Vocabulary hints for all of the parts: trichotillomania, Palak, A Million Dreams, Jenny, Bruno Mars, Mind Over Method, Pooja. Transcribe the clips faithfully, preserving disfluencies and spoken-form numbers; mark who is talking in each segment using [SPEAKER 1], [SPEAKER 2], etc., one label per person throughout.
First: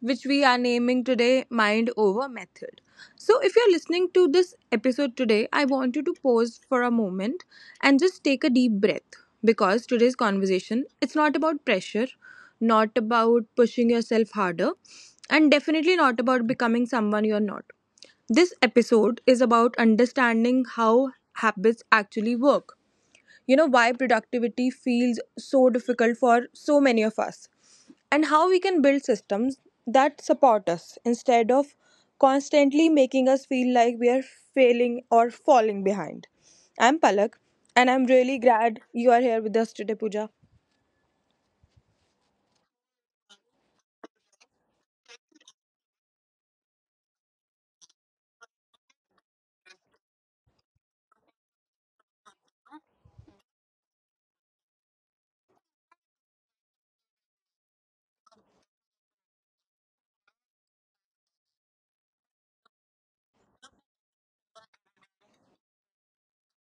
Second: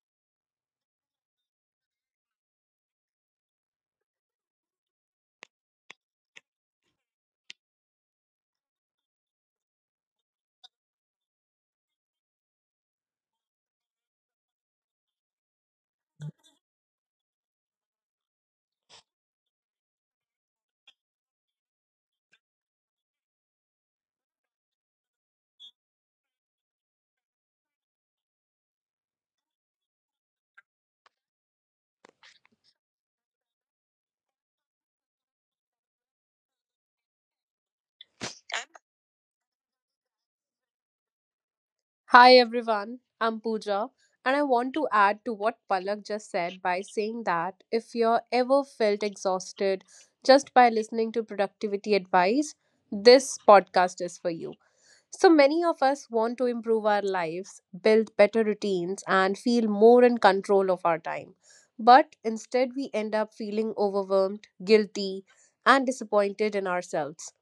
[SPEAKER 1] which we are naming today Mind Over Method. So, if you're listening to this episode today, I want you to pause for a moment and just take a deep breath because today's conversation it's not about pressure, not about pushing yourself harder, and definitely not about becoming someone you're not. This episode is about understanding how habits actually work, you know why productivity feels so difficult for so many of us, and how we can build systems that support us instead of constantly making us feel like we are failing or falling behind. I'm Palak, and I'm really glad you are here with us today, Pooja.
[SPEAKER 2] Hi everyone, I'm Pooja, and I want to add to what Palak just said by saying that if you're ever felt exhausted just by listening to productivity advice, this podcast is for you. So many of us want to improve our lives, build better routines, and feel more in control of our time. But instead, we end up feeling overwhelmed, guilty, and disappointed in ourselves.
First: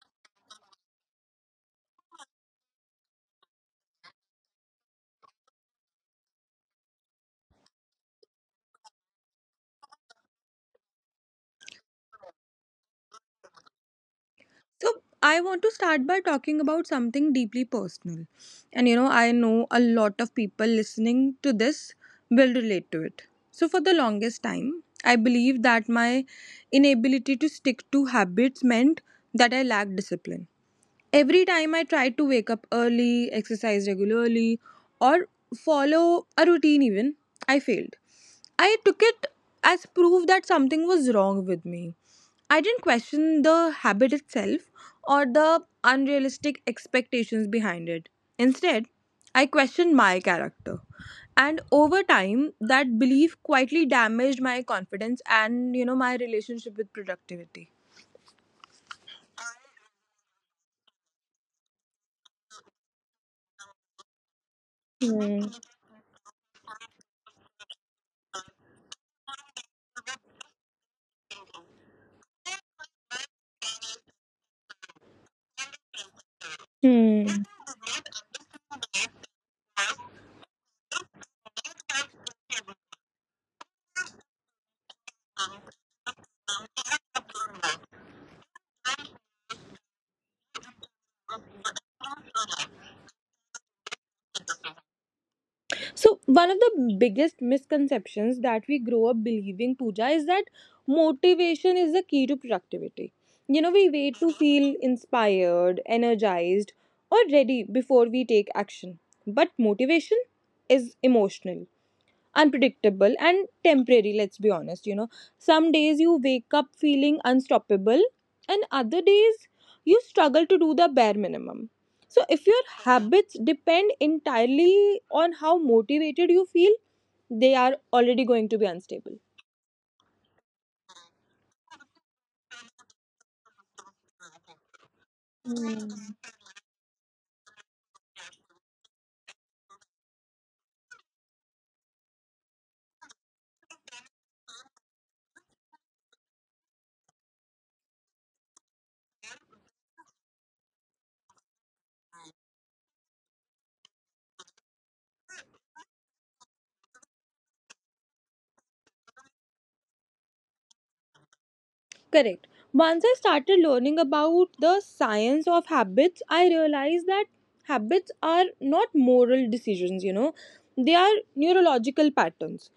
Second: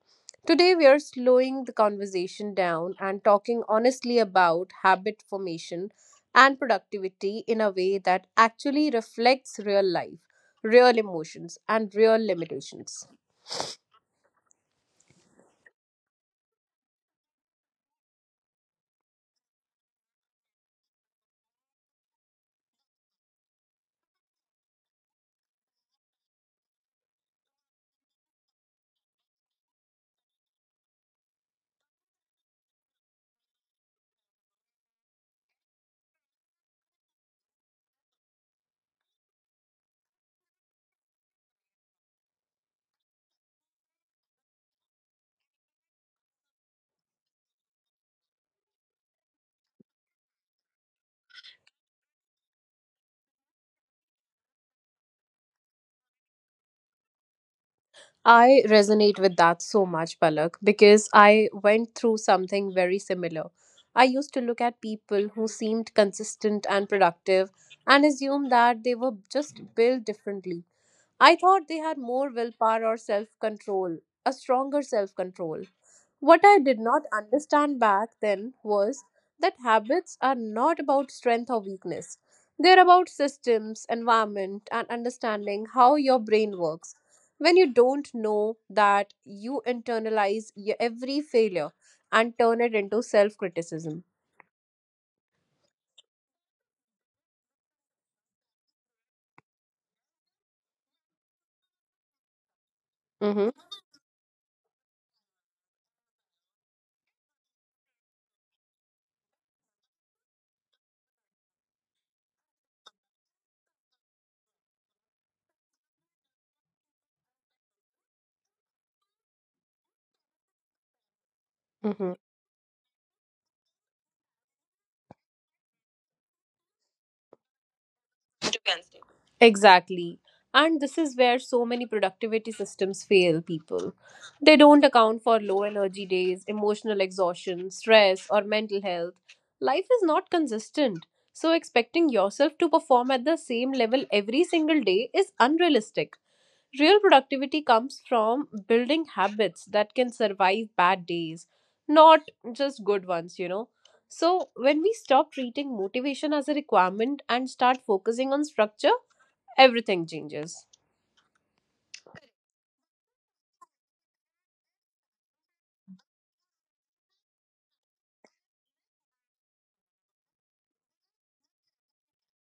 [SPEAKER 2] Today, we are slowing the conversation down and talking honestly about habit formation and productivity in a way that actually reflects real life, real emotions, and real limitations.
[SPEAKER 1] So I want to start by talking about something deeply personal. And you know, I know a lot of people listening to this will relate to it. So for the longest time, I believed that my inability to stick to habits meant that I lacked discipline. Every time I tried to wake up early, exercise regularly, or follow a routine even, I failed. I took it as proof that something was wrong with me. I didn't question the habit itself or the unrealistic expectations behind it. Instead, I questioned my character. And over time, that belief quietly damaged my confidence and, you know, my relationship with productivity.
[SPEAKER 2] I resonate with that so much, Palak, because I went through something very similar. I used to look at
[SPEAKER 1] Hmm.
[SPEAKER 2] people who seemed consistent and productive and assume that they were just built differently. I thought they had more willpower or self control, a stronger self control. What I did
[SPEAKER 1] Hmm.
[SPEAKER 2] not understand back then was that habits are not about strength or weakness. They're about systems, environment, and understanding how your brain works. When you don't know that, you internalize y- every failure and turn it into self criticism.
[SPEAKER 1] So, one of the biggest misconceptions that we grow up believing, Pooja, is that motivation is the key to productivity. You know, we
[SPEAKER 2] Mm-hmm.
[SPEAKER 1] wait to feel inspired, energized, or ready before we take action. But motivation is emotional, unpredictable, and temporary. Let's be honest, you know some days you wake up feeling unstoppable, and other days you struggle to do the bare minimum. So if your habits depend entirely on how motivated you feel, they are already going to be unstable.
[SPEAKER 2] Exactly. And this is where so many productivity systems fail people. They don't account for
[SPEAKER 1] Hmm.
[SPEAKER 2] low energy days, emotional exhaustion, stress, or mental health. Life is not consistent. So, expecting yourself to perform at the same level every single day is unrealistic. Real productivity comes from building habits that can survive bad days, not just good ones, you know. So, when we stop treating motivation as a requirement and start focusing on structure, everything changes.
[SPEAKER 1] Correct. Once I started learning about the science of habits, I realized that habits are not moral decisions, you know, they are neurological patterns.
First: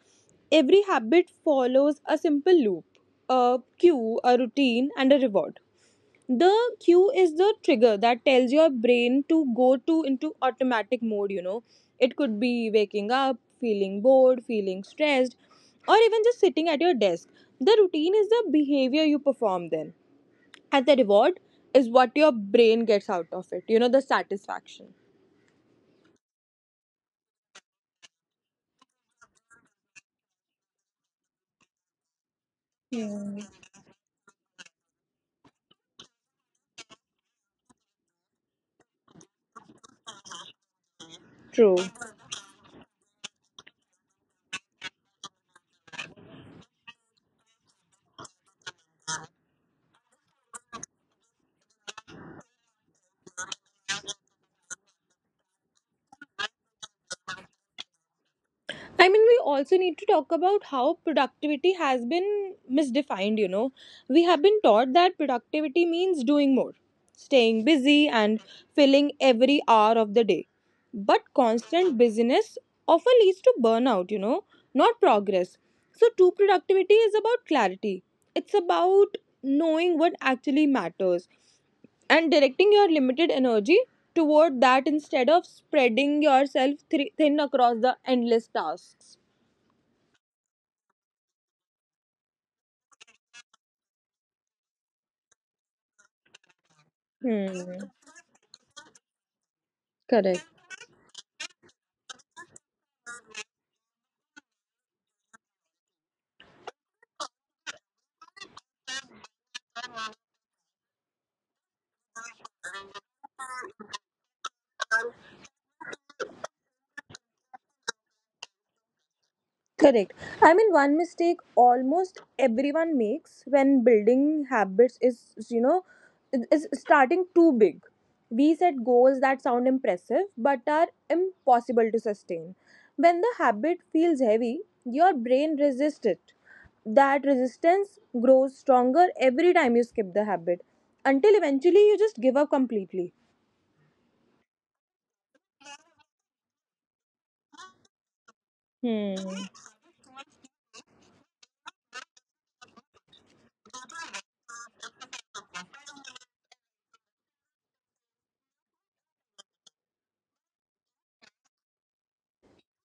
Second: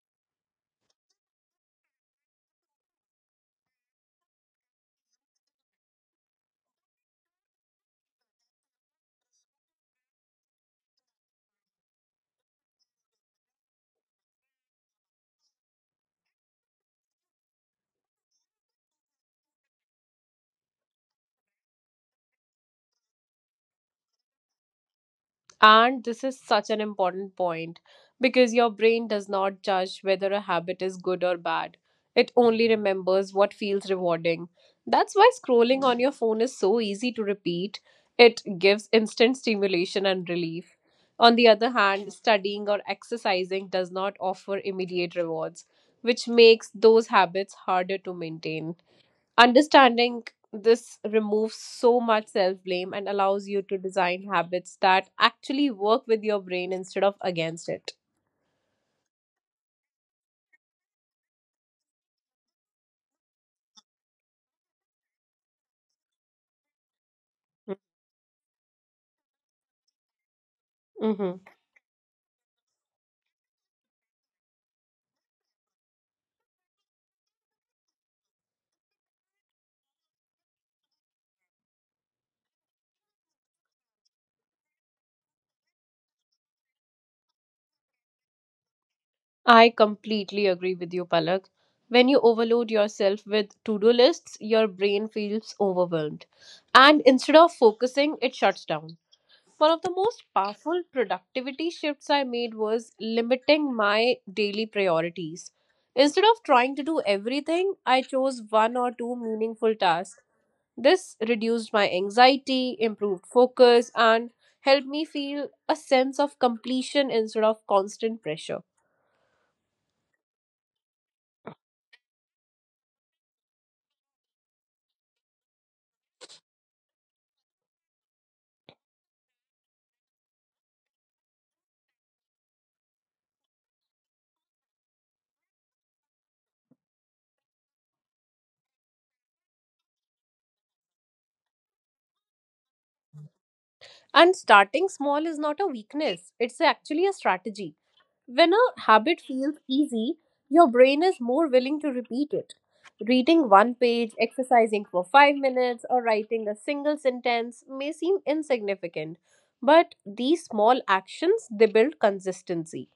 [SPEAKER 1] Every habit follows a simple loop: a cue, a routine, and a reward. The cue is the trigger that tells your brain to go to into automatic mode. you know it could be waking up, feeling bored, feeling stressed, or even just sitting at your desk. The routine is the behavior you perform then, and the reward is what your brain gets out of it, you know the satisfaction.
[SPEAKER 2] And this is such an important point because your brain does not judge whether a habit is good or bad. It only remembers
[SPEAKER 1] Hmm.
[SPEAKER 2] what feels rewarding. That's why scrolling on your phone is so easy to repeat. It gives instant stimulation and relief. On the other
[SPEAKER 1] True.
[SPEAKER 2] hand, studying or exercising does not offer immediate rewards, which makes those habits harder to maintain. Understanding this removes so much self blame and allows you to design habits that actually work with your brain instead of against it.
[SPEAKER 1] I mean, we also need to talk about how productivity has been misdefined, you know. We have been taught that productivity means doing more, staying busy, and filling every hour of the day. But
[SPEAKER 2] Mm-hmm.
[SPEAKER 1] constant busyness often leads to burnout, you know, not progress. So, true productivity is about clarity. It's about knowing what actually matters and directing your limited energy toward that, instead of spreading yourself thri- thin across the endless tasks.
[SPEAKER 2] I completely agree with you, Palak. When you overload yourself with to do lists, your brain feels overwhelmed. And instead of
[SPEAKER 1] Hmm.
[SPEAKER 2] focusing, it shuts down. One of the most
[SPEAKER 1] Correct.
[SPEAKER 2] powerful productivity shifts I made was limiting my daily priorities. Instead of trying to do everything, I chose one or two meaningful tasks. This reduced my anxiety, improved focus, and helped me feel a sense of completion instead of constant pressure.
[SPEAKER 1] Correct. I mean, one mistake almost everyone makes when building habits is, you know, is starting too big. We set goals that sound impressive but are impossible to sustain. When the habit feels heavy, your brain resists it. That resistance grows stronger every time you skip the habit, until eventually you just give up completely.
[SPEAKER 2] And starting small is not a weakness, it's actually a strategy. When a
[SPEAKER 1] Hmm.
[SPEAKER 2] habit feels easy, your brain is more willing to repeat it. Reading one page, exercising for five minutes, or writing a single sentence may seem insignificant, but these small actions they build consistency.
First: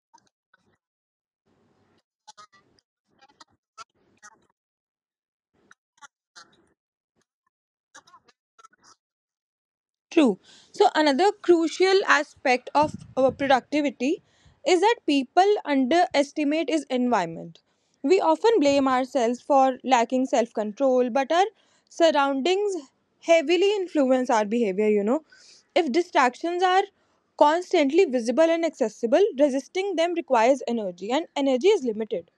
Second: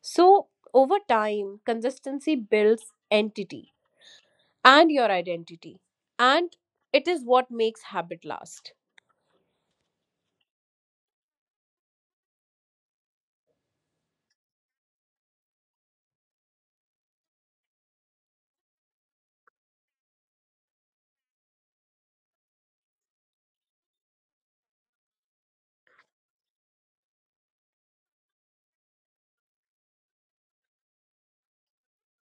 [SPEAKER 2] So, over time, consistency builds entity and your identity, and it is what makes habit last.
[SPEAKER 1] True. So, another crucial aspect of our productivity is that people underestimate is environment. We often blame ourselves for lacking self control, but our surroundings heavily influence our behavior, you know. If distractions are constantly visible and accessible, resisting them requires energy, and energy is limited.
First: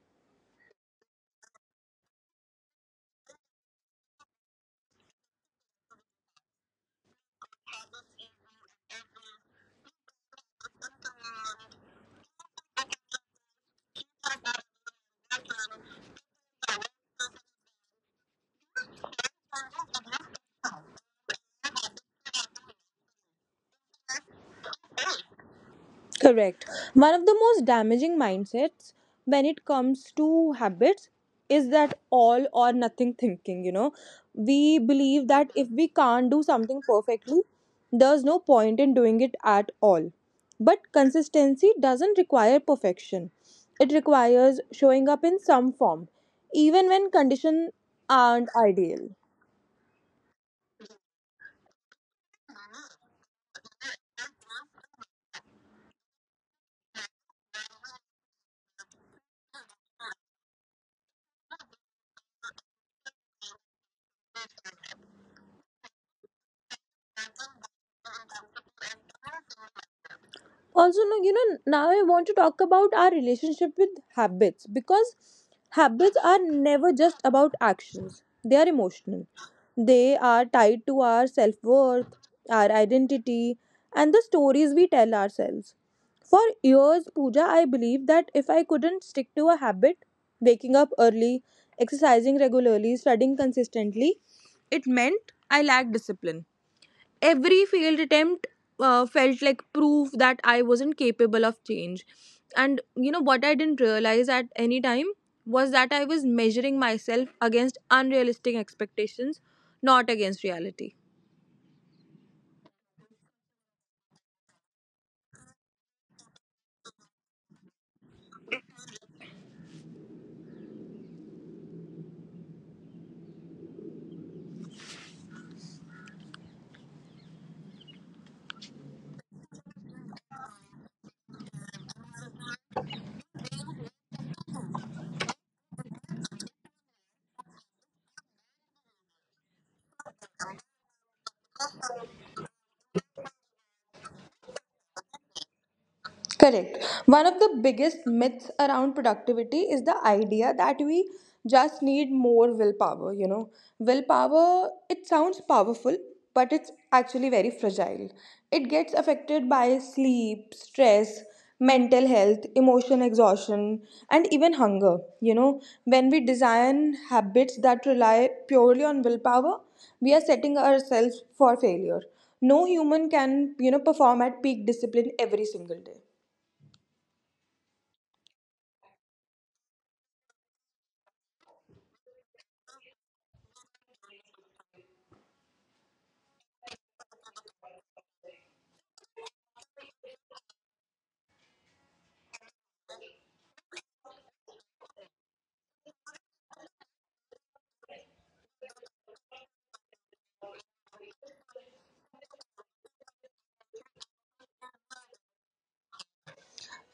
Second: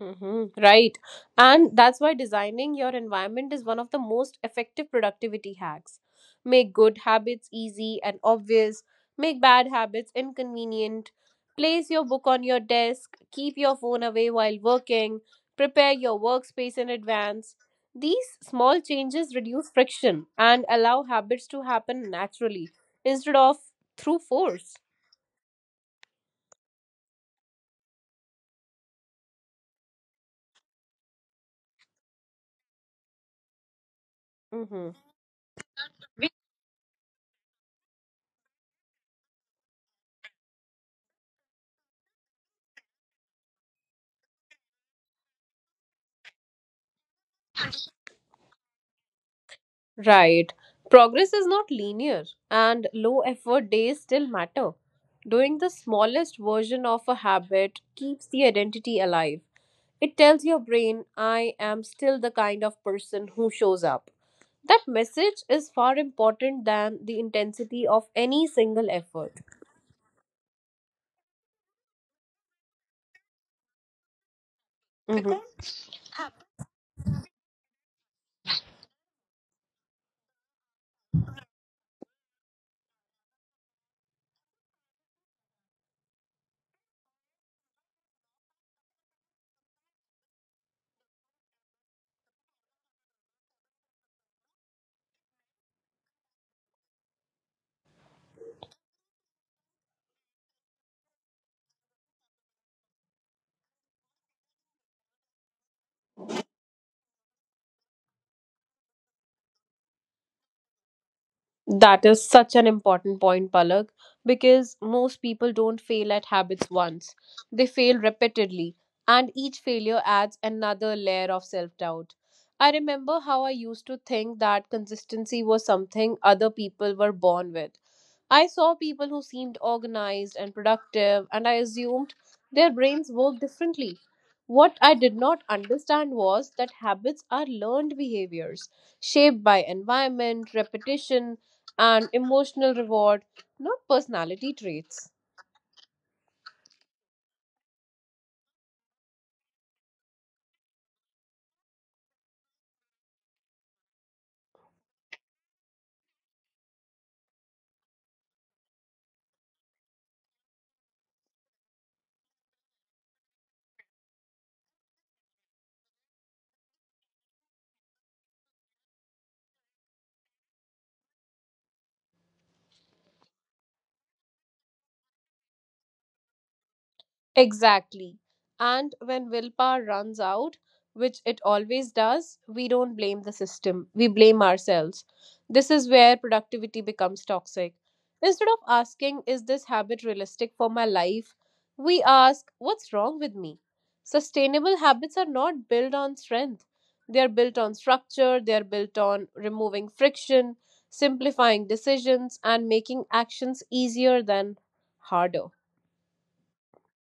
[SPEAKER 2] Mhm, right. And that's why designing your environment is one of the most effective productivity hacks. Make good habits easy and obvious, make bad habits inconvenient. Place your book on your desk, keep your phone away while working, prepare your workspace in advance. These small changes reduce friction and allow habits to happen naturally instead of through force.
[SPEAKER 1] Correct. One of the most damaging mindsets when it comes to habits is that all or nothing thinking, you know. We
[SPEAKER 2] Mm-hmm.
[SPEAKER 1] believe that if we can't do something perfectly, there's no point in doing it at all. But consistency doesn't require perfection. It requires showing up in some form, even when conditions aren't ideal.
[SPEAKER 2] Right. Progress is not linear, and low effort days still matter. Doing the smallest version of a habit keeps the identity alive. It tells your brain, I am still the kind of person who shows up. That message is far important than the intensity of any single effort.
[SPEAKER 1] Also, no, you know now I want to talk about our relationship with habits, because
[SPEAKER 2] Mhm.
[SPEAKER 1] habits are never just about actions. They are emotional, they are tied to our self-worth, our identity, and the stories we tell ourselves. For years, puja I believed that if I couldn't stick to a habit, waking up early, exercising regularly, studying consistently, it meant I lacked discipline. Every failed attempt uh, felt like proof that I wasn't capable of change. And you know what I didn't realize at any time was that I was measuring myself against unrealistic expectations, not against reality.
[SPEAKER 2] That is such an important point, Palak, because most people don't fail at habits once. They fail repeatedly, and each failure adds another layer of self doubt. I remember how I used to think that consistency was something other people were born with. I saw people who seemed organized and productive, and I assumed their brains work differently. What I did not understand was that habits are learned behaviors shaped by environment, repetition, and emotional reward, not personality traits.
[SPEAKER 1] Correct. One of the biggest myths around productivity is the idea that we just need more willpower, you know. Willpower, it sounds powerful, but it's actually very fragile. It gets affected by sleep, stress, mental health, emotion exhaustion, and even hunger, you know. When we design habits that rely purely on willpower, we are setting ourselves for failure. No human can, you know, perform at peak discipline every single day.
[SPEAKER 2] Exactly. And when willpower runs out, which it always does, we don't blame the system. We blame ourselves. This is where productivity becomes toxic. Instead of asking, is this habit realistic for my life? We ask, what's wrong with me? Sustainable habits are not built on strength. They are built on structure, they are built on removing friction, simplifying decisions, and making actions easier than harder.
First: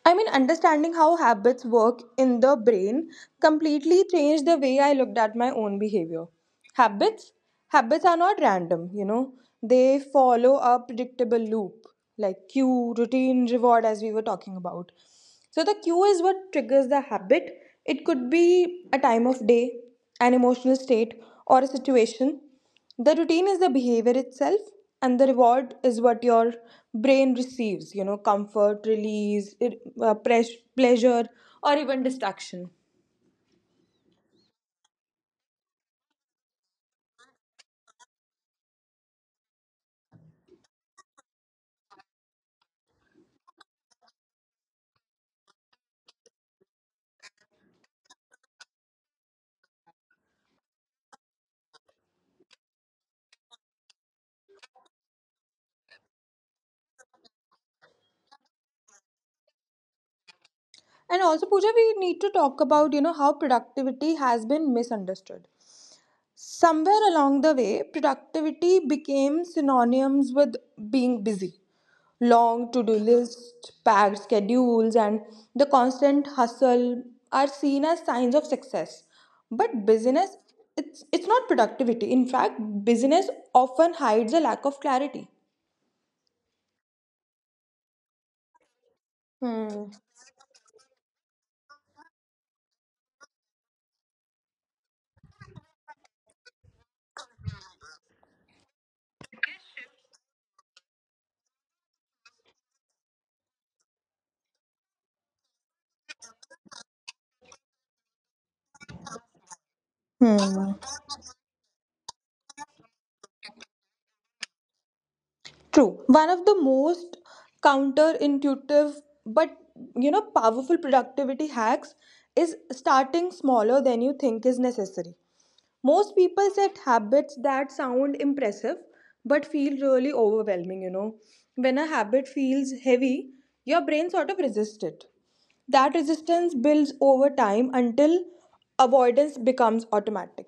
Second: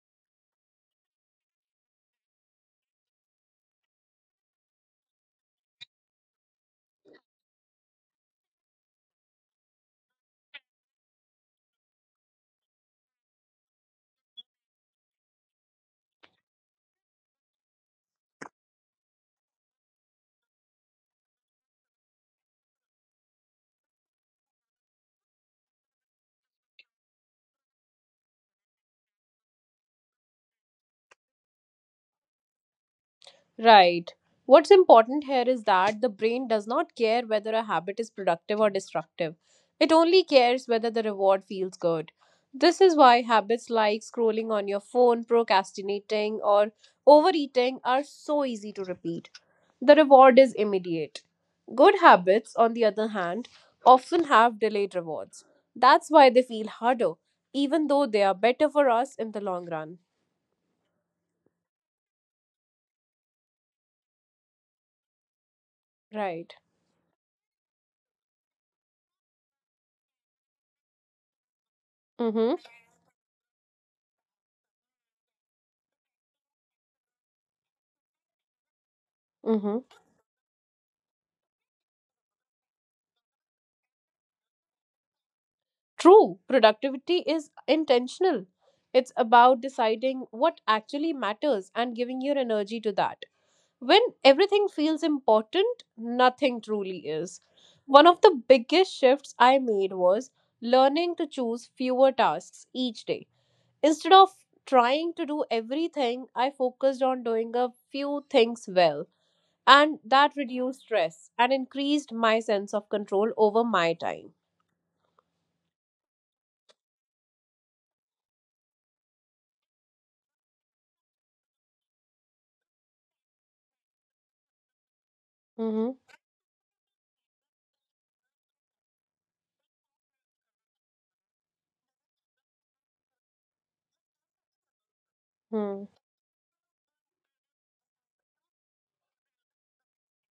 [SPEAKER 1] I mean, understanding how habits work in the brain completely changed the way I looked at my own behavior. Habits, habits are not random, you know. They follow a predictable loop, like cue, routine, reward, as we were talking about. So the cue is what triggers the habit. It could be a time of day, an emotional state, or a situation. The routine is the behavior itself, and the reward is what your brain receives, you know comfort, release, it- uh, pres- pleasure, or even distraction.
[SPEAKER 2] Right. What's important here is that the brain does not care whether a habit is productive or destructive. It only cares whether the reward feels good. This is why habits like scrolling on your phone, procrastinating, or overeating are so easy to repeat. The reward is immediate. Good habits, on the other hand, often have delayed rewards. That's why they feel harder, even though they are better for us in the long run.
[SPEAKER 1] And also, Pooja, we need to talk about you know how productivity has been misunderstood.
[SPEAKER 2] Right.
[SPEAKER 1] Somewhere along the way, productivity became synonyms with being busy.
[SPEAKER 2] Mm hmm.
[SPEAKER 1] Long to do lists, packed schedules, and the constant hustle are seen as signs of success.
[SPEAKER 2] Mm
[SPEAKER 1] But
[SPEAKER 2] hmm.
[SPEAKER 1] busyness, it's, it's not productivity. In fact, busyness often hides a lack of clarity.
[SPEAKER 2] True, productivity is intentional. It's about
[SPEAKER 1] Hmm.
[SPEAKER 2] deciding what actually matters and giving your energy to that. When everything feels important, nothing truly is. One of the biggest shifts I made was learning to choose fewer tasks each day. Instead of trying to do everything, I focused on doing a few things well, and that
[SPEAKER 1] Hmm.
[SPEAKER 2] reduced stress and increased my sense of control over my time.
[SPEAKER 1] True. One of the most counterintuitive but you know powerful productivity hacks is starting smaller than you think is necessary. Most
[SPEAKER 2] Mm-hmm.
[SPEAKER 1] people set habits that sound impressive but feel really overwhelming, you know. When a habit feels heavy, your brain sort of resists it. That
[SPEAKER 2] Hmm.
[SPEAKER 1] resistance builds over time until avoidance becomes automatic.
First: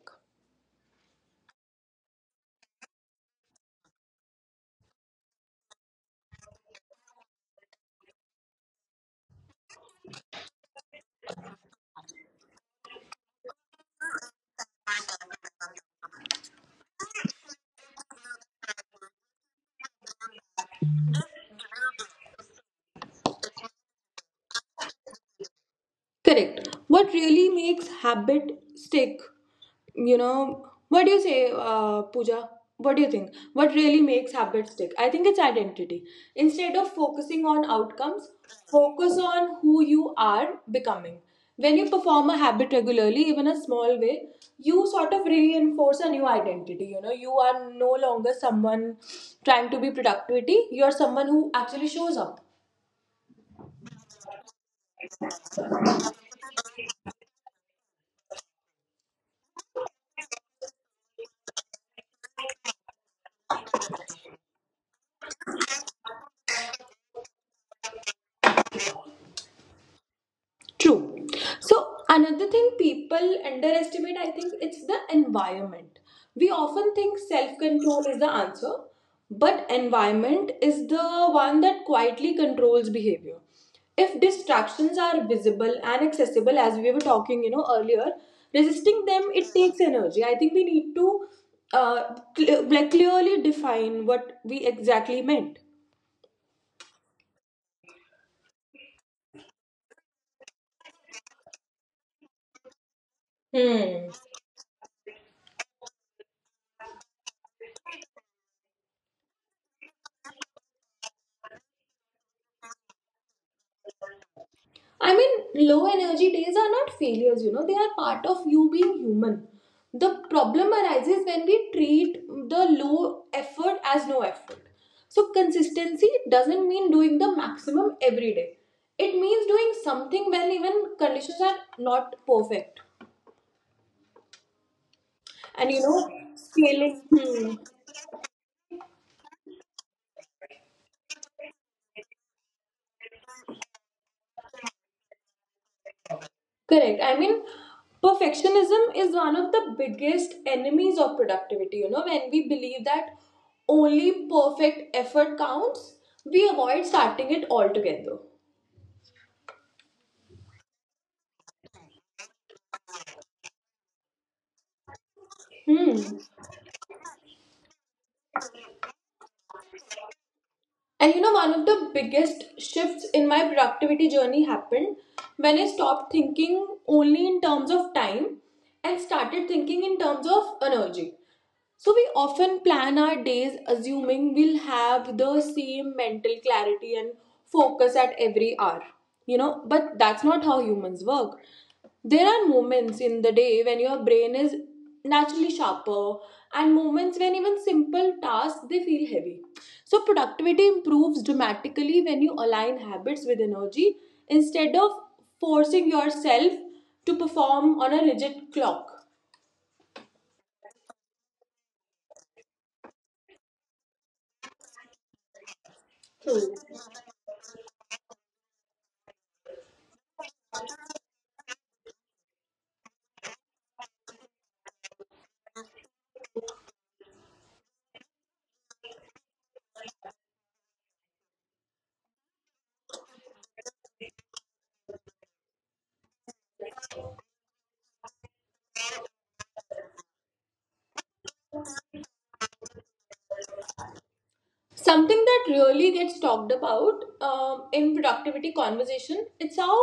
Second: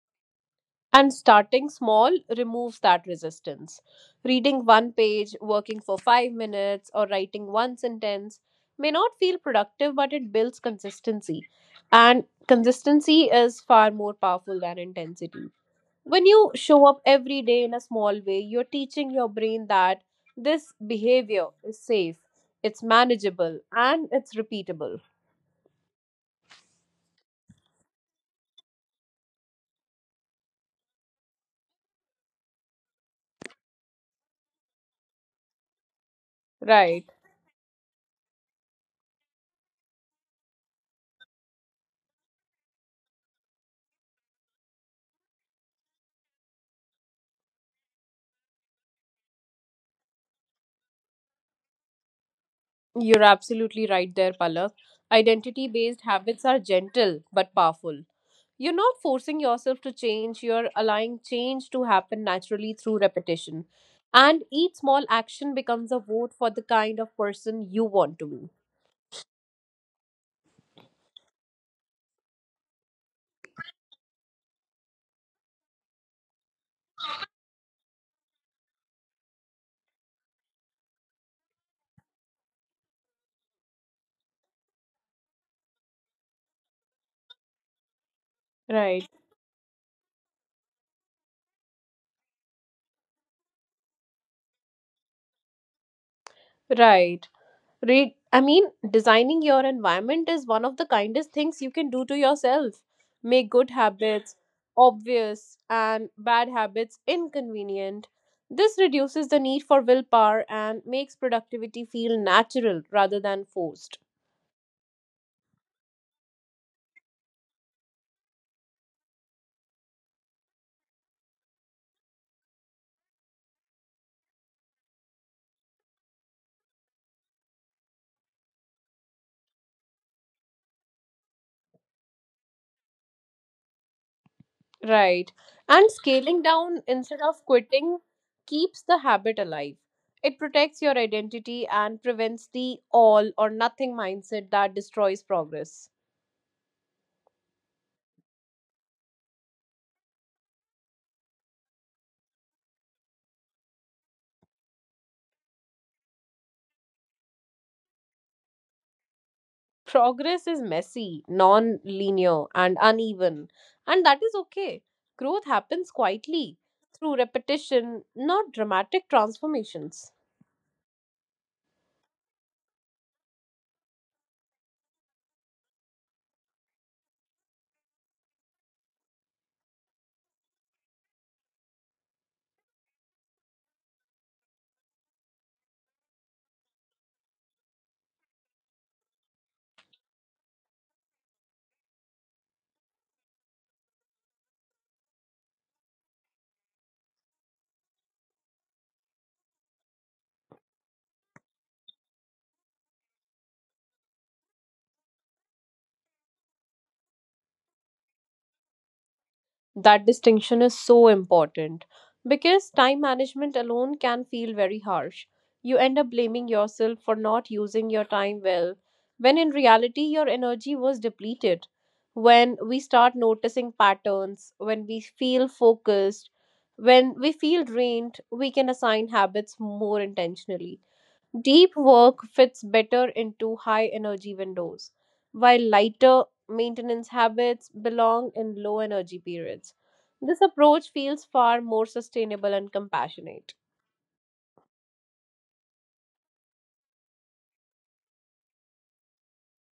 [SPEAKER 2] And starting small removes that resistance. Reading one page, working for five minutes, or writing one sentence may not feel productive, but it builds consistency. And consistency is far more powerful than intensity. When you show up every day in a small way, you're teaching your brain that this behavior is safe, it's manageable, and it's repeatable.
[SPEAKER 1] Correct. What really makes habit stick? You know, what do you say, uh, Pooja? What do you think? What really makes habit stick? I think it's identity. Instead of
[SPEAKER 2] Right.
[SPEAKER 1] focusing on outcomes, focus on who you are becoming. When you perform a habit regularly, even a small way, you sort of reinforce a new identity. You know, you are no longer someone trying to be productivity. You are someone who actually shows up.
[SPEAKER 2] You're absolutely right there, Palak. Identity based habits are gentle but powerful. You're not forcing yourself to change, you're allowing change to happen naturally through repetition. And each small action becomes a vote for the kind of person you want to be.
[SPEAKER 1] True. So another thing people underestimate, I think, it's the environment. We often think self-control is the answer, but environment is the one that quietly controls behavior. If distractions are visible and accessible, as we were talking, you know, earlier, resisting
[SPEAKER 2] Right.
[SPEAKER 1] them it takes energy. I think we need to uh, cl- like clearly define what we exactly meant.
[SPEAKER 2] Right. Read. I mean, designing your environment is one of the kindest things you can do to yourself. Make good
[SPEAKER 1] Hmm.
[SPEAKER 2] habits obvious and bad habits inconvenient. This reduces the need for willpower and makes productivity feel natural rather than forced.
[SPEAKER 1] I mean, low energy days are not failures, you know, they are part of you being human. The problem arises when we treat the low effort as no effort. So, consistency doesn't mean doing the maximum every day, it means doing something when even conditions are not perfect.
[SPEAKER 2] Right.
[SPEAKER 1] And you
[SPEAKER 2] And
[SPEAKER 1] know,
[SPEAKER 2] scaling down
[SPEAKER 1] scaling.
[SPEAKER 2] instead of
[SPEAKER 1] Hmm.
[SPEAKER 2] quitting keeps the habit alive. It protects your identity and prevents the all or nothing mindset that destroys progress.
[SPEAKER 1] Correct. I mean, perfectionism is one of the biggest enemies of productivity. You know, when we believe that only perfect effort counts, we avoid starting it altogether.
[SPEAKER 2] Progress is messy, non linear, and uneven, and that is okay. Growth happens
[SPEAKER 1] Hmm.
[SPEAKER 2] quietly through repetition, not dramatic transformations.
[SPEAKER 1] And you know, one of the biggest shifts in my productivity journey happened when I stopped thinking only in terms of time and started thinking in terms of energy. So, we often plan our days assuming we'll have the same mental clarity and focus at every hour, you know, but that's not how humans work. There are moments in the day when your brain is naturally sharper, and moments when even simple tasks they feel heavy. So productivity improves dramatically when you align habits with energy instead of forcing yourself to perform on a rigid clock.
[SPEAKER 2] That distinction is so important because time management alone can feel very harsh. You end up blaming
[SPEAKER 1] True.
[SPEAKER 2] yourself for not using your time well, when in reality, your energy was depleted. When we start noticing patterns, when we feel focused, when we feel drained, we can assign habits more intentionally. Deep work fits better into high energy windows, while lighter maintenance habits belong in low energy periods. This approach feels far more sustainable and compassionate.
[SPEAKER 1] Something that really gets talked about um, in productivity conversation, it's how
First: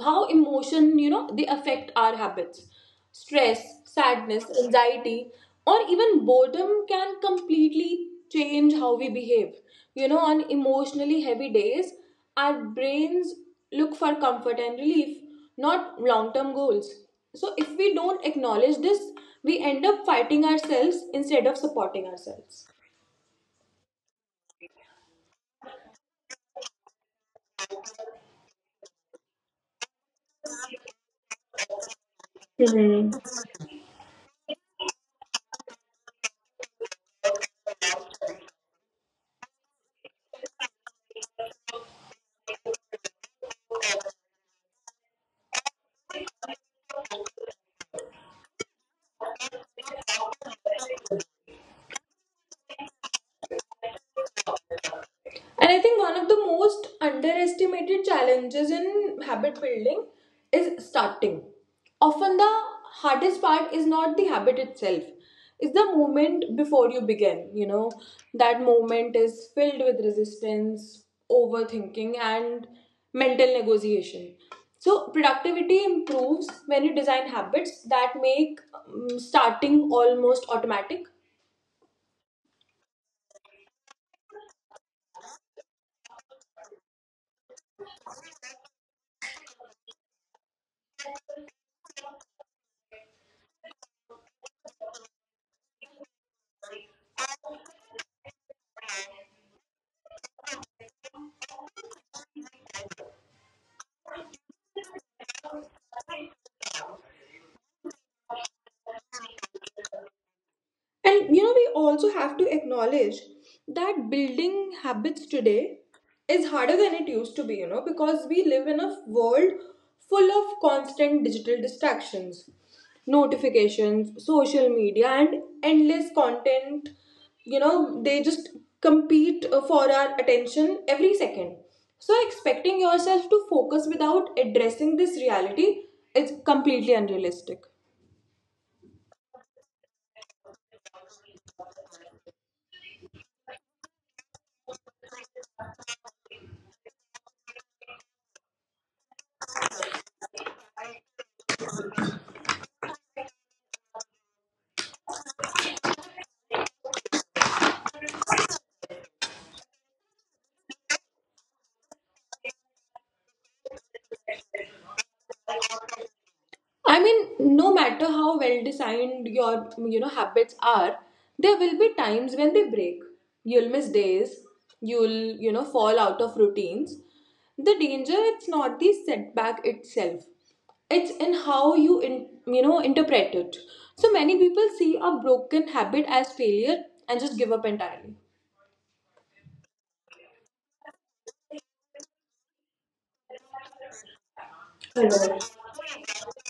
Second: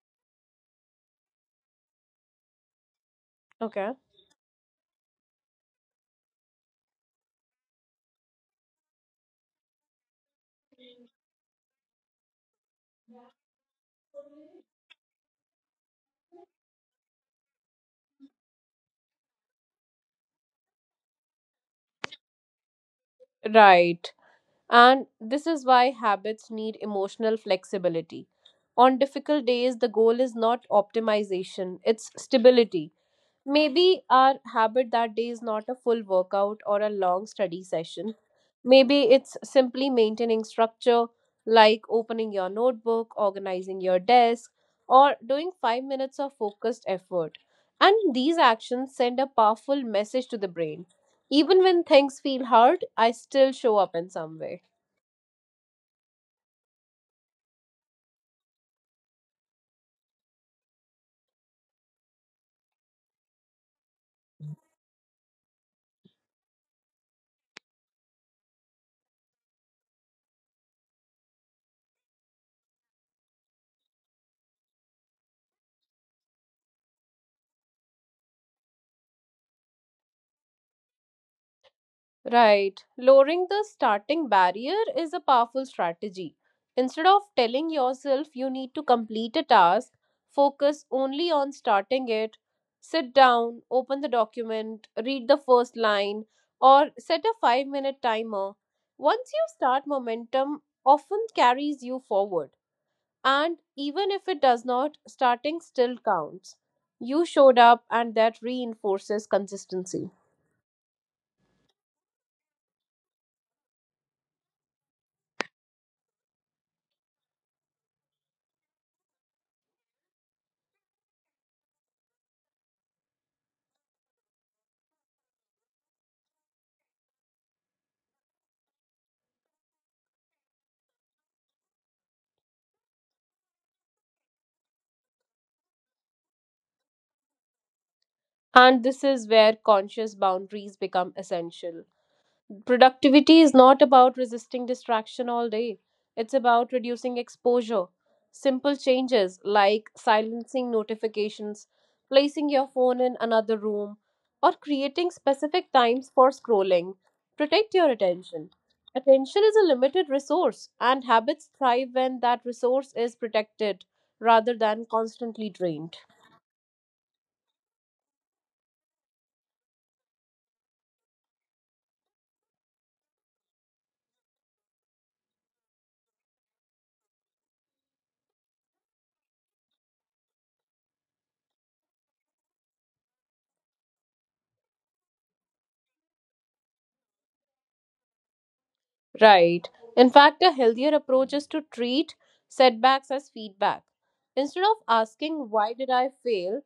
[SPEAKER 1] how emotion you know they affect our habits. Stress,
[SPEAKER 2] Okay.
[SPEAKER 1] sadness, anxiety, or even boredom can completely change how we behave. You know, on emotionally heavy days, our brains look for comfort and relief, not long-term goals. So if we don't acknowledge this, we end up fighting ourselves instead of supporting ourselves.
[SPEAKER 2] Right. And this is why habits need emotional flexibility. On difficult days, the goal is not optimization, it's stability.
[SPEAKER 1] Hmm.
[SPEAKER 2] Maybe our habit that day is not a full workout or a long study session, maybe it's simply maintaining structure like opening your notebook, organizing your desk, or doing five minutes of focused effort. And these actions send a powerful message to the brain. Even when things feel hard, I still show up in some way.
[SPEAKER 1] And I think one of the most underestimated challenges in habit building is starting. Often the hardest part is not the habit itself. It's the moment before you begin, you know. That moment is filled with resistance, overthinking, and mental negotiation. So productivity improves when you design habits that make um, starting almost automatic.
[SPEAKER 2] Right. Lowering the starting barrier is a powerful strategy. Instead of telling yourself you need to complete a task, focus only on starting it. Sit down, open the document, read the first line, or set a five minute timer. Once you start, momentum often carries you forward. And even if it does not, starting still counts. You showed up, and that reinforces consistency.
[SPEAKER 1] And you know, we also have to acknowledge that building habits today is harder than it used to be, you know, because we live in a world full of constant digital distractions, notifications, social media, and endless content. You know, they just compete uh, for our attention every second. So, expecting yourself to focus without addressing this reality is completely unrealistic.
[SPEAKER 2] And this is where conscious boundaries become essential. Productivity is not about resisting distraction all day, it's about reducing exposure. Simple changes like silencing notifications, placing your phone in another room, or creating specific times for scrolling protect your attention. Attention is a limited resource, and habits thrive when that resource is protected rather than constantly drained.
[SPEAKER 1] I mean, no matter how well designed your you know habits are, there will be times when they break. You'll miss days, you'll you know fall out of routines. The danger it's not the setback itself. It's in how you in, you know interpret it. So many people see a broken habit as failure and just give up entirely.
[SPEAKER 2] Right. In fact, a healthier approach is to treat setbacks as feedback. Instead of asking, why did I fail,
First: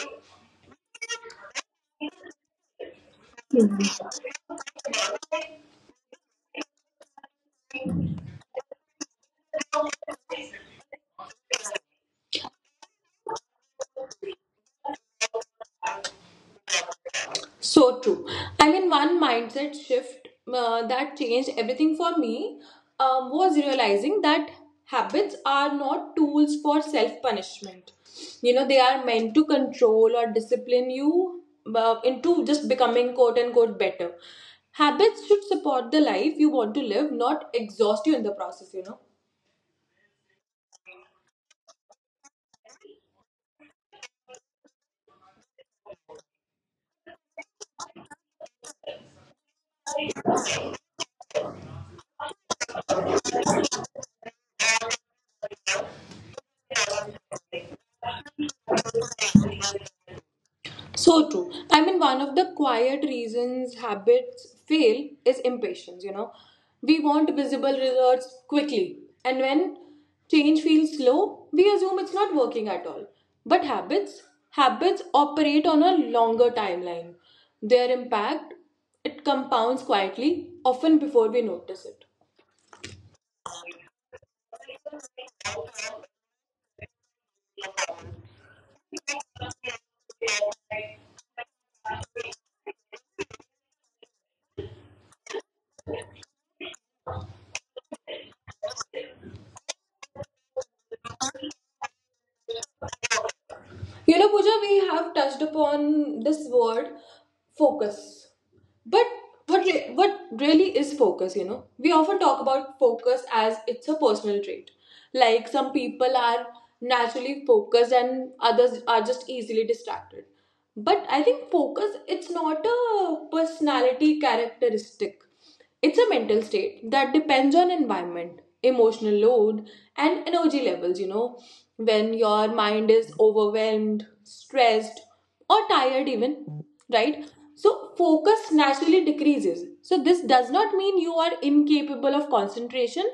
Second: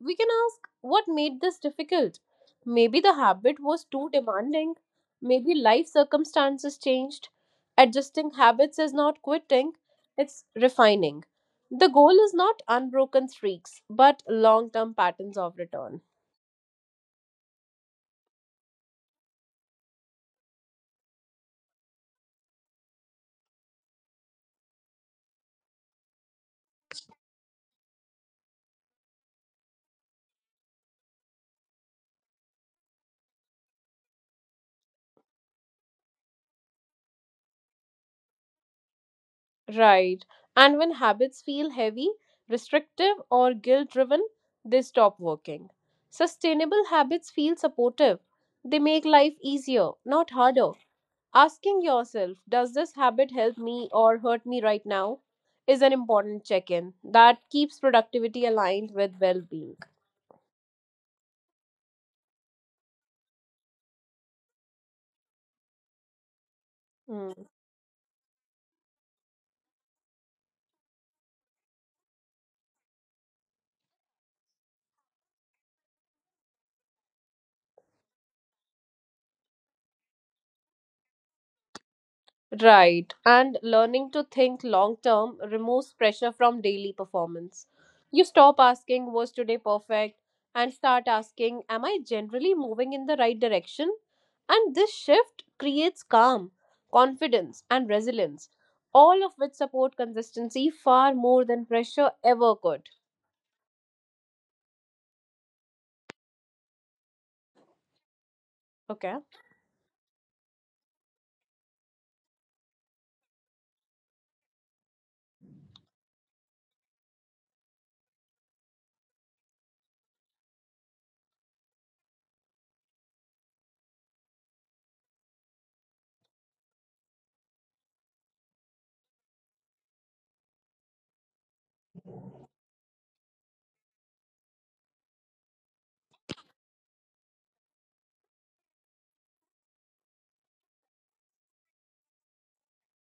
[SPEAKER 2] we can ask, what made this difficult? Maybe the habit was too demanding. Maybe life circumstances changed. Adjusting habits is not quitting, it's refining. The goal is not unbroken streaks, but long term patterns of return.
[SPEAKER 1] So true. I mean, one mindset shift uh, that changed everything for me um, was realizing that habits are not tools for self punishment. You know, they are meant to control or discipline you uh, into just becoming quote unquote better. Habits should support the life you want to live, not exhaust you in the process, you know.
[SPEAKER 2] Right. And when habits feel heavy, restrictive, or guilt driven, they stop working. Sustainable habits feel supportive. They make life easier, not harder. Asking yourself, does this habit help me or hurt me right now? Is an important check in that keeps productivity aligned with well being.
[SPEAKER 1] So true. I mean, one of the quiet reasons habits fail is impatience, you know. We want visible results quickly, and when change feels slow, we assume it's not working at all. But habits, habits operate on a longer timeline. Their impact, it compounds quietly, often before we notice it.
[SPEAKER 2] Right. And learning to think long term removes pressure from daily performance. You stop asking, was today perfect? And start asking, am I generally moving in the right direction? And this shift creates calm, confidence, and resilience, all of which support consistency far more than pressure ever could.
[SPEAKER 1] You know, Pooja, we have touched upon this word focus. But
[SPEAKER 2] Okay.
[SPEAKER 1] what, re- what really is focus, you know? We often talk about focus as it's a personal trait. Like some people are naturally focused and others are just easily distracted. But I think focus, it's not a personality characteristic. It's a mental state that depends on environment, emotional load, and energy levels. You know, when your mind is overwhelmed, stressed, or tired, even, right? So, focus naturally decreases. So, this does not mean you are incapable of concentration,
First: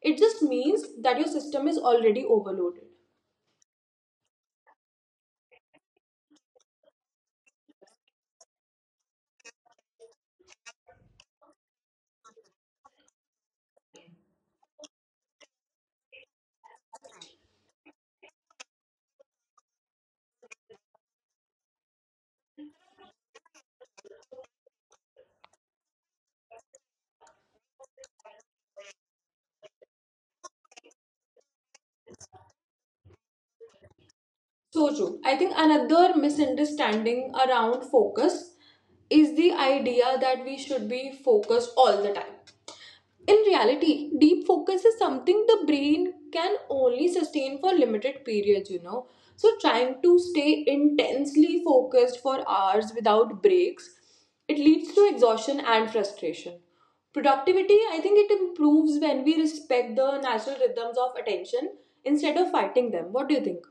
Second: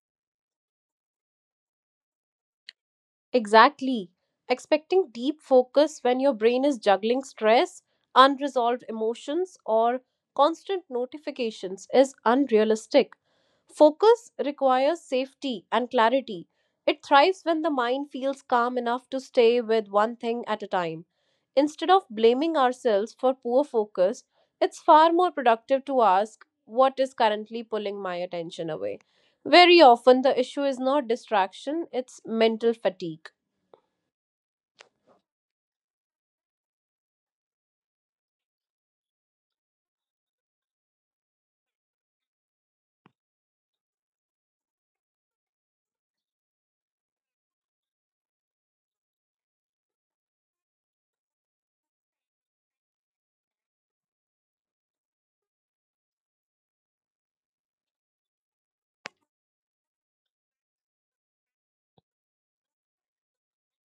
[SPEAKER 1] it just means that your system is already overloaded.
[SPEAKER 2] Exactly. Expecting deep focus when your brain is juggling stress, unresolved emotions, or constant notifications is unrealistic. Focus requires safety and clarity. It thrives when the mind feels calm enough to stay with one thing at a time. Instead of blaming ourselves for poor focus, it's far more productive to ask what is currently pulling my attention away. Very often, the issue is not distraction, it's mental fatigue.
[SPEAKER 1] So true. I think another misunderstanding around focus is the idea that we should be focused all the time. In reality, deep focus is something the brain can only sustain for limited periods, you know. So, trying to stay intensely focused for hours without breaks, it leads to exhaustion and frustration. Productivity, I think it improves when we respect the natural rhythms of attention instead of fighting them. What do you think?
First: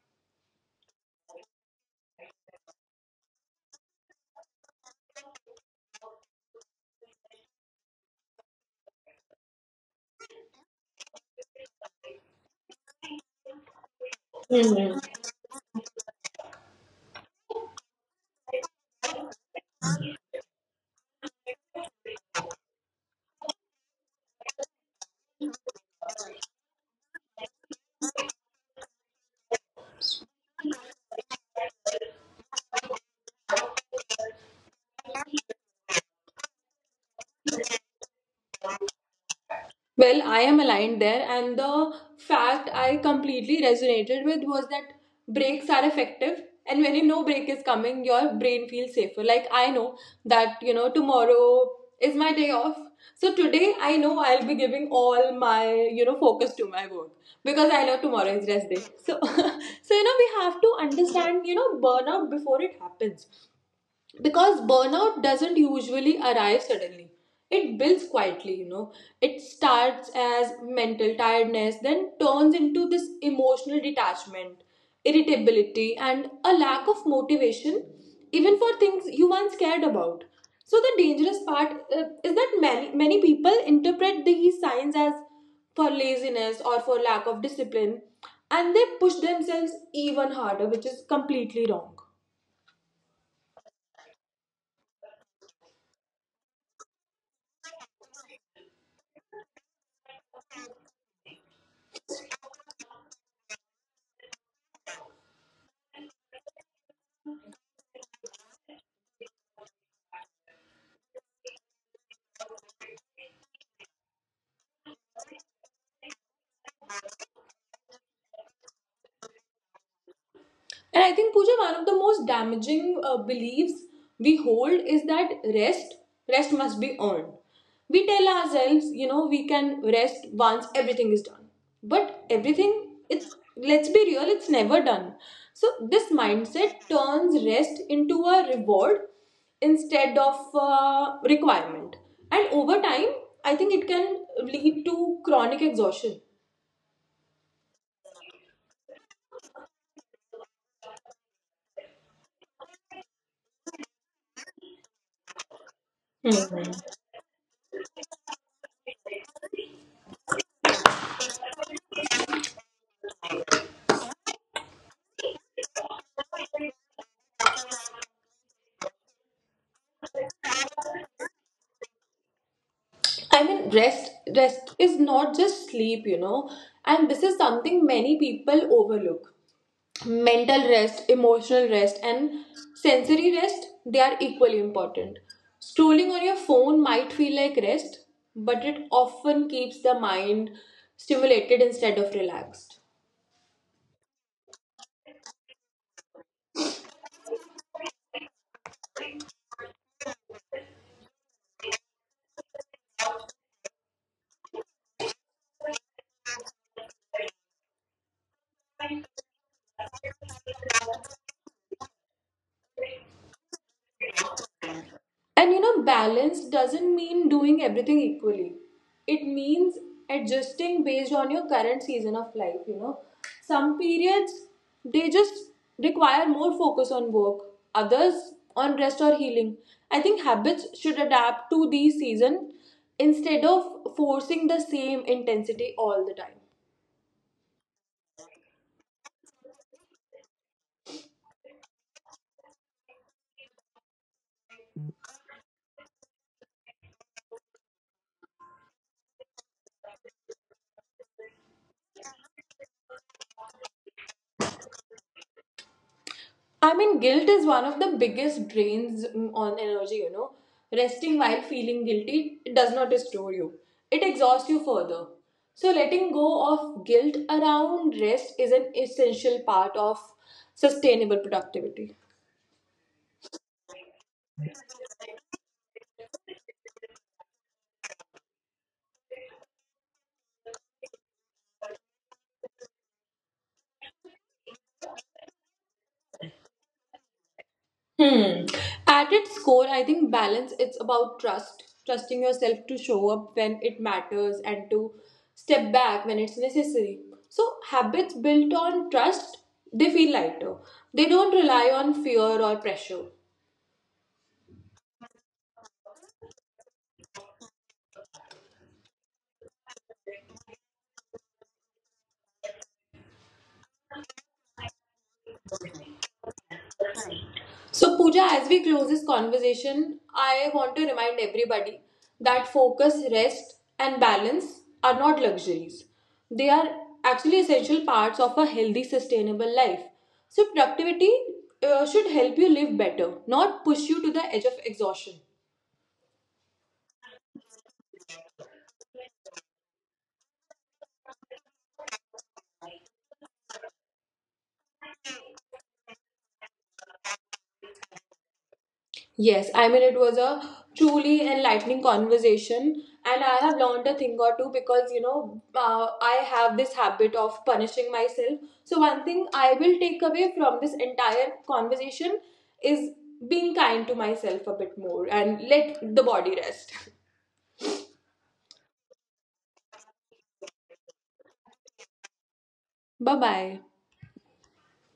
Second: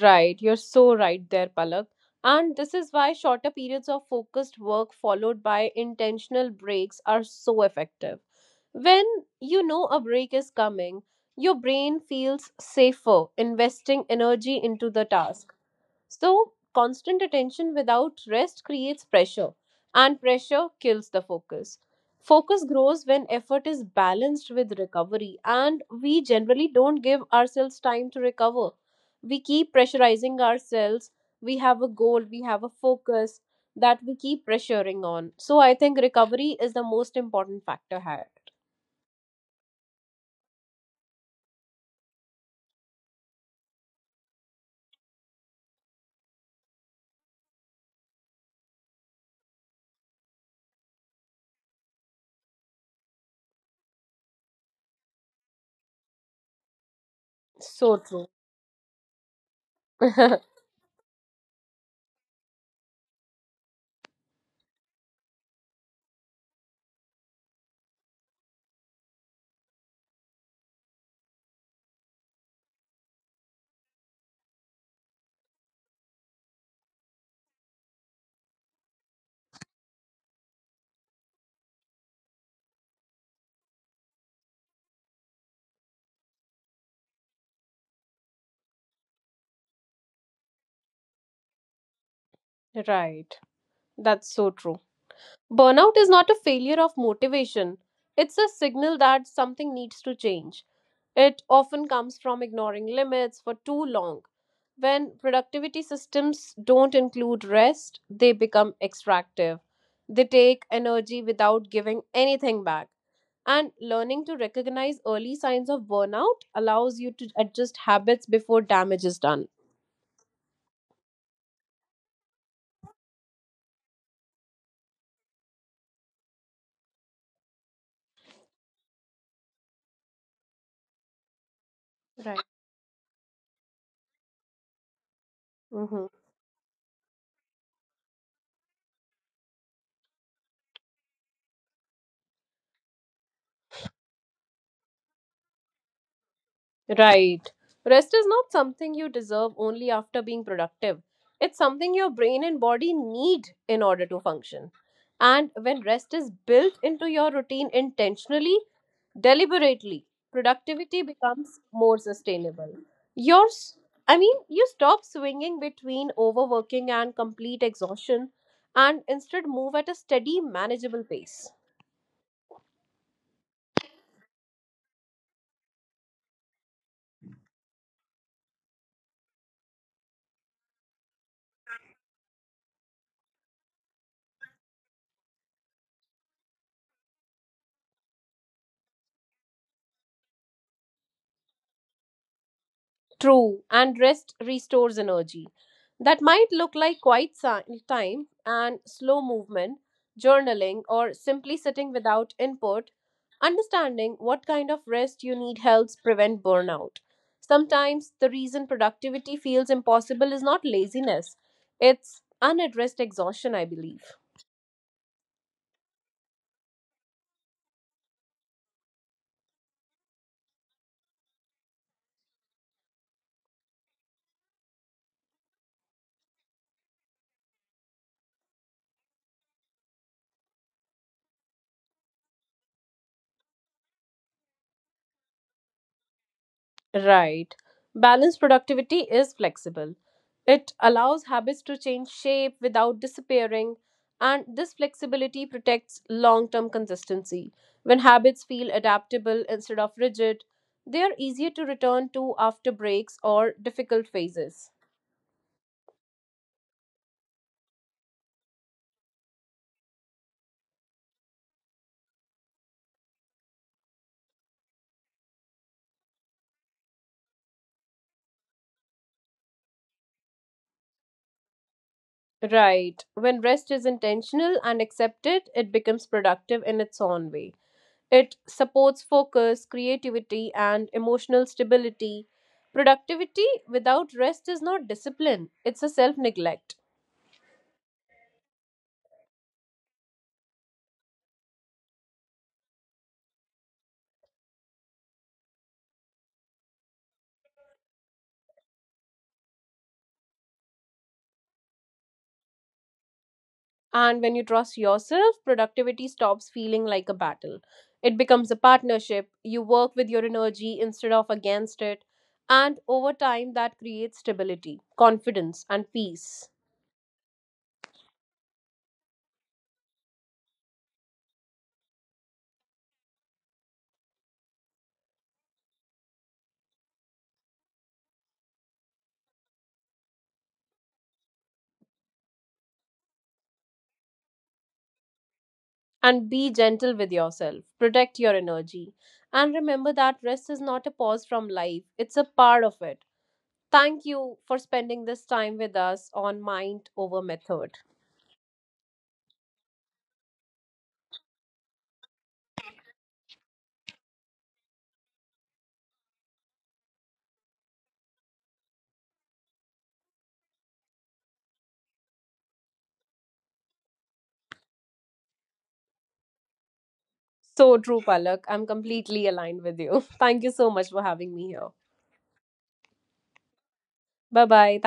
[SPEAKER 2] Right, you're so right there, Palak. And this is why shorter periods of focused work followed by intentional breaks are so effective. When you know a break is coming, your brain feels safer investing energy into the task. So, constant attention without rest creates pressure, and pressure kills the focus. Focus grows when effort is balanced with recovery, and we generally don't give ourselves time to recover. We keep pressurizing ourselves. We have a goal, we have a focus that we keep pressuring on. So, I think recovery is the most important factor here.
[SPEAKER 1] Well, I am aligned there, and the fact I completely resonated with was that breaks are effective. And when you know break is coming, your brain feels safer. Like, I know that, you know, tomorrow is my day off. So today, I know I'll be giving all my, you know, focus to my work because I know
[SPEAKER 2] So
[SPEAKER 1] tomorrow
[SPEAKER 2] true.
[SPEAKER 1] is rest day. So, so you know, we have to understand, you know, burnout before it happens, because burnout doesn't usually arrive suddenly. It builds quietly you know It starts as mental tiredness, then turns into this emotional detachment, irritability, and a lack of motivation even for things you once cared about. So the dangerous part uh, is that many many people interpret these signs as for laziness or for lack of discipline, and they push themselves even harder, which is completely wrong.
[SPEAKER 2] Right. That's so true. Burnout is not a failure of motivation, it's a signal that something needs to change. It often comes from ignoring limits for too long. When productivity systems don't include rest, they become extractive. They take energy without giving anything back. And learning to recognize early signs of burnout allows you to adjust habits before damage is done.
[SPEAKER 1] And I think, Pooja, one of the most damaging uh, beliefs we hold is that rest, rest must be earned. We tell ourselves, you know, we can rest once everything is done. But
[SPEAKER 2] Right.
[SPEAKER 1] everything, it's, let's be real, it's never done. So this
[SPEAKER 2] Mhm.
[SPEAKER 1] mindset turns rest into a reward instead of uh, requirement. And over time, I think it can lead to chronic exhaustion.
[SPEAKER 2] Right. Rest is not something you deserve only after being productive. It's something your brain and body need in order to function. And when rest is
[SPEAKER 1] Hmm.
[SPEAKER 2] built into your routine intentionally, deliberately, productivity becomes more sustainable. Yours, I mean, you stop swinging between overworking and complete exhaustion and instead move at a steady, manageable pace.
[SPEAKER 1] I mean, rest rest is not just sleep, you know, and this is something many people overlook. Mental rest, emotional rest, and sensory rest they are equally important. Scrolling on your phone might feel like rest, but it often keeps the mind stimulated instead of relaxed.
[SPEAKER 2] True, and rest restores energy. That might look like quiet si- time and slow movement, journaling, or simply sitting without input. Understanding what kind of rest you need helps prevent burnout. Sometimes the reason productivity feels impossible is not laziness, it's unaddressed exhaustion, I believe.
[SPEAKER 1] And you know, balance doesn't mean doing everything equally. It means adjusting based on your current season of life, you know. Some periods they just require more focus on work, others on rest or healing. I think habits should adapt to the season instead of forcing the same intensity all the time.
[SPEAKER 2] Right. Balanced productivity is flexible. It allows habits to change shape without disappearing, and this flexibility protects long term consistency. When habits feel adaptable instead of rigid, they are easier to return to after breaks or difficult phases.
[SPEAKER 1] I mean, guilt is one of the biggest drains mm, on energy, you know. Resting while feeling guilty does not restore you, it exhausts you further. So, letting go of guilt around rest is an essential part of sustainable productivity.
[SPEAKER 2] Right. When rest is intentional and accepted, it becomes productive in its own way. It supports focus, creativity, and emotional stability. Productivity without rest is not discipline, it's a self neglect.
[SPEAKER 1] Hmm. At its core, I think balance it's about trust, trusting yourself to show up when it matters and to step back when it's necessary. So habits built on trust, they feel lighter. They don't rely on fear or pressure.
[SPEAKER 2] And when you trust yourself, productivity stops feeling like a battle. It becomes a partnership. You work with your energy instead of against it. And over time, that creates stability, confidence, and peace.
[SPEAKER 1] So, Pooja, as we close this conversation, I want to remind everybody that focus, rest, and balance are not luxuries. They are actually essential parts of a healthy, sustainable life. So, productivity uh, should help you live better, not push you to the edge of exhaustion.
[SPEAKER 2] And be gentle with yourself. Protect your energy. And remember that rest is not a pause from life, it's a part of it. Thank you for spending this time with us on Mind Over Method.
[SPEAKER 1] Yes, I mean, it was a truly enlightening conversation, and I have learned a thing or two because you know, uh, I have this habit of punishing myself. So, one thing I will take away from this entire conversation is being kind to myself a bit more and let the body rest.
[SPEAKER 2] So true, Palak. I'm completely aligned with you. Thank you so much for having me here.
[SPEAKER 1] Bye bye.
[SPEAKER 2] Bye bye. Thank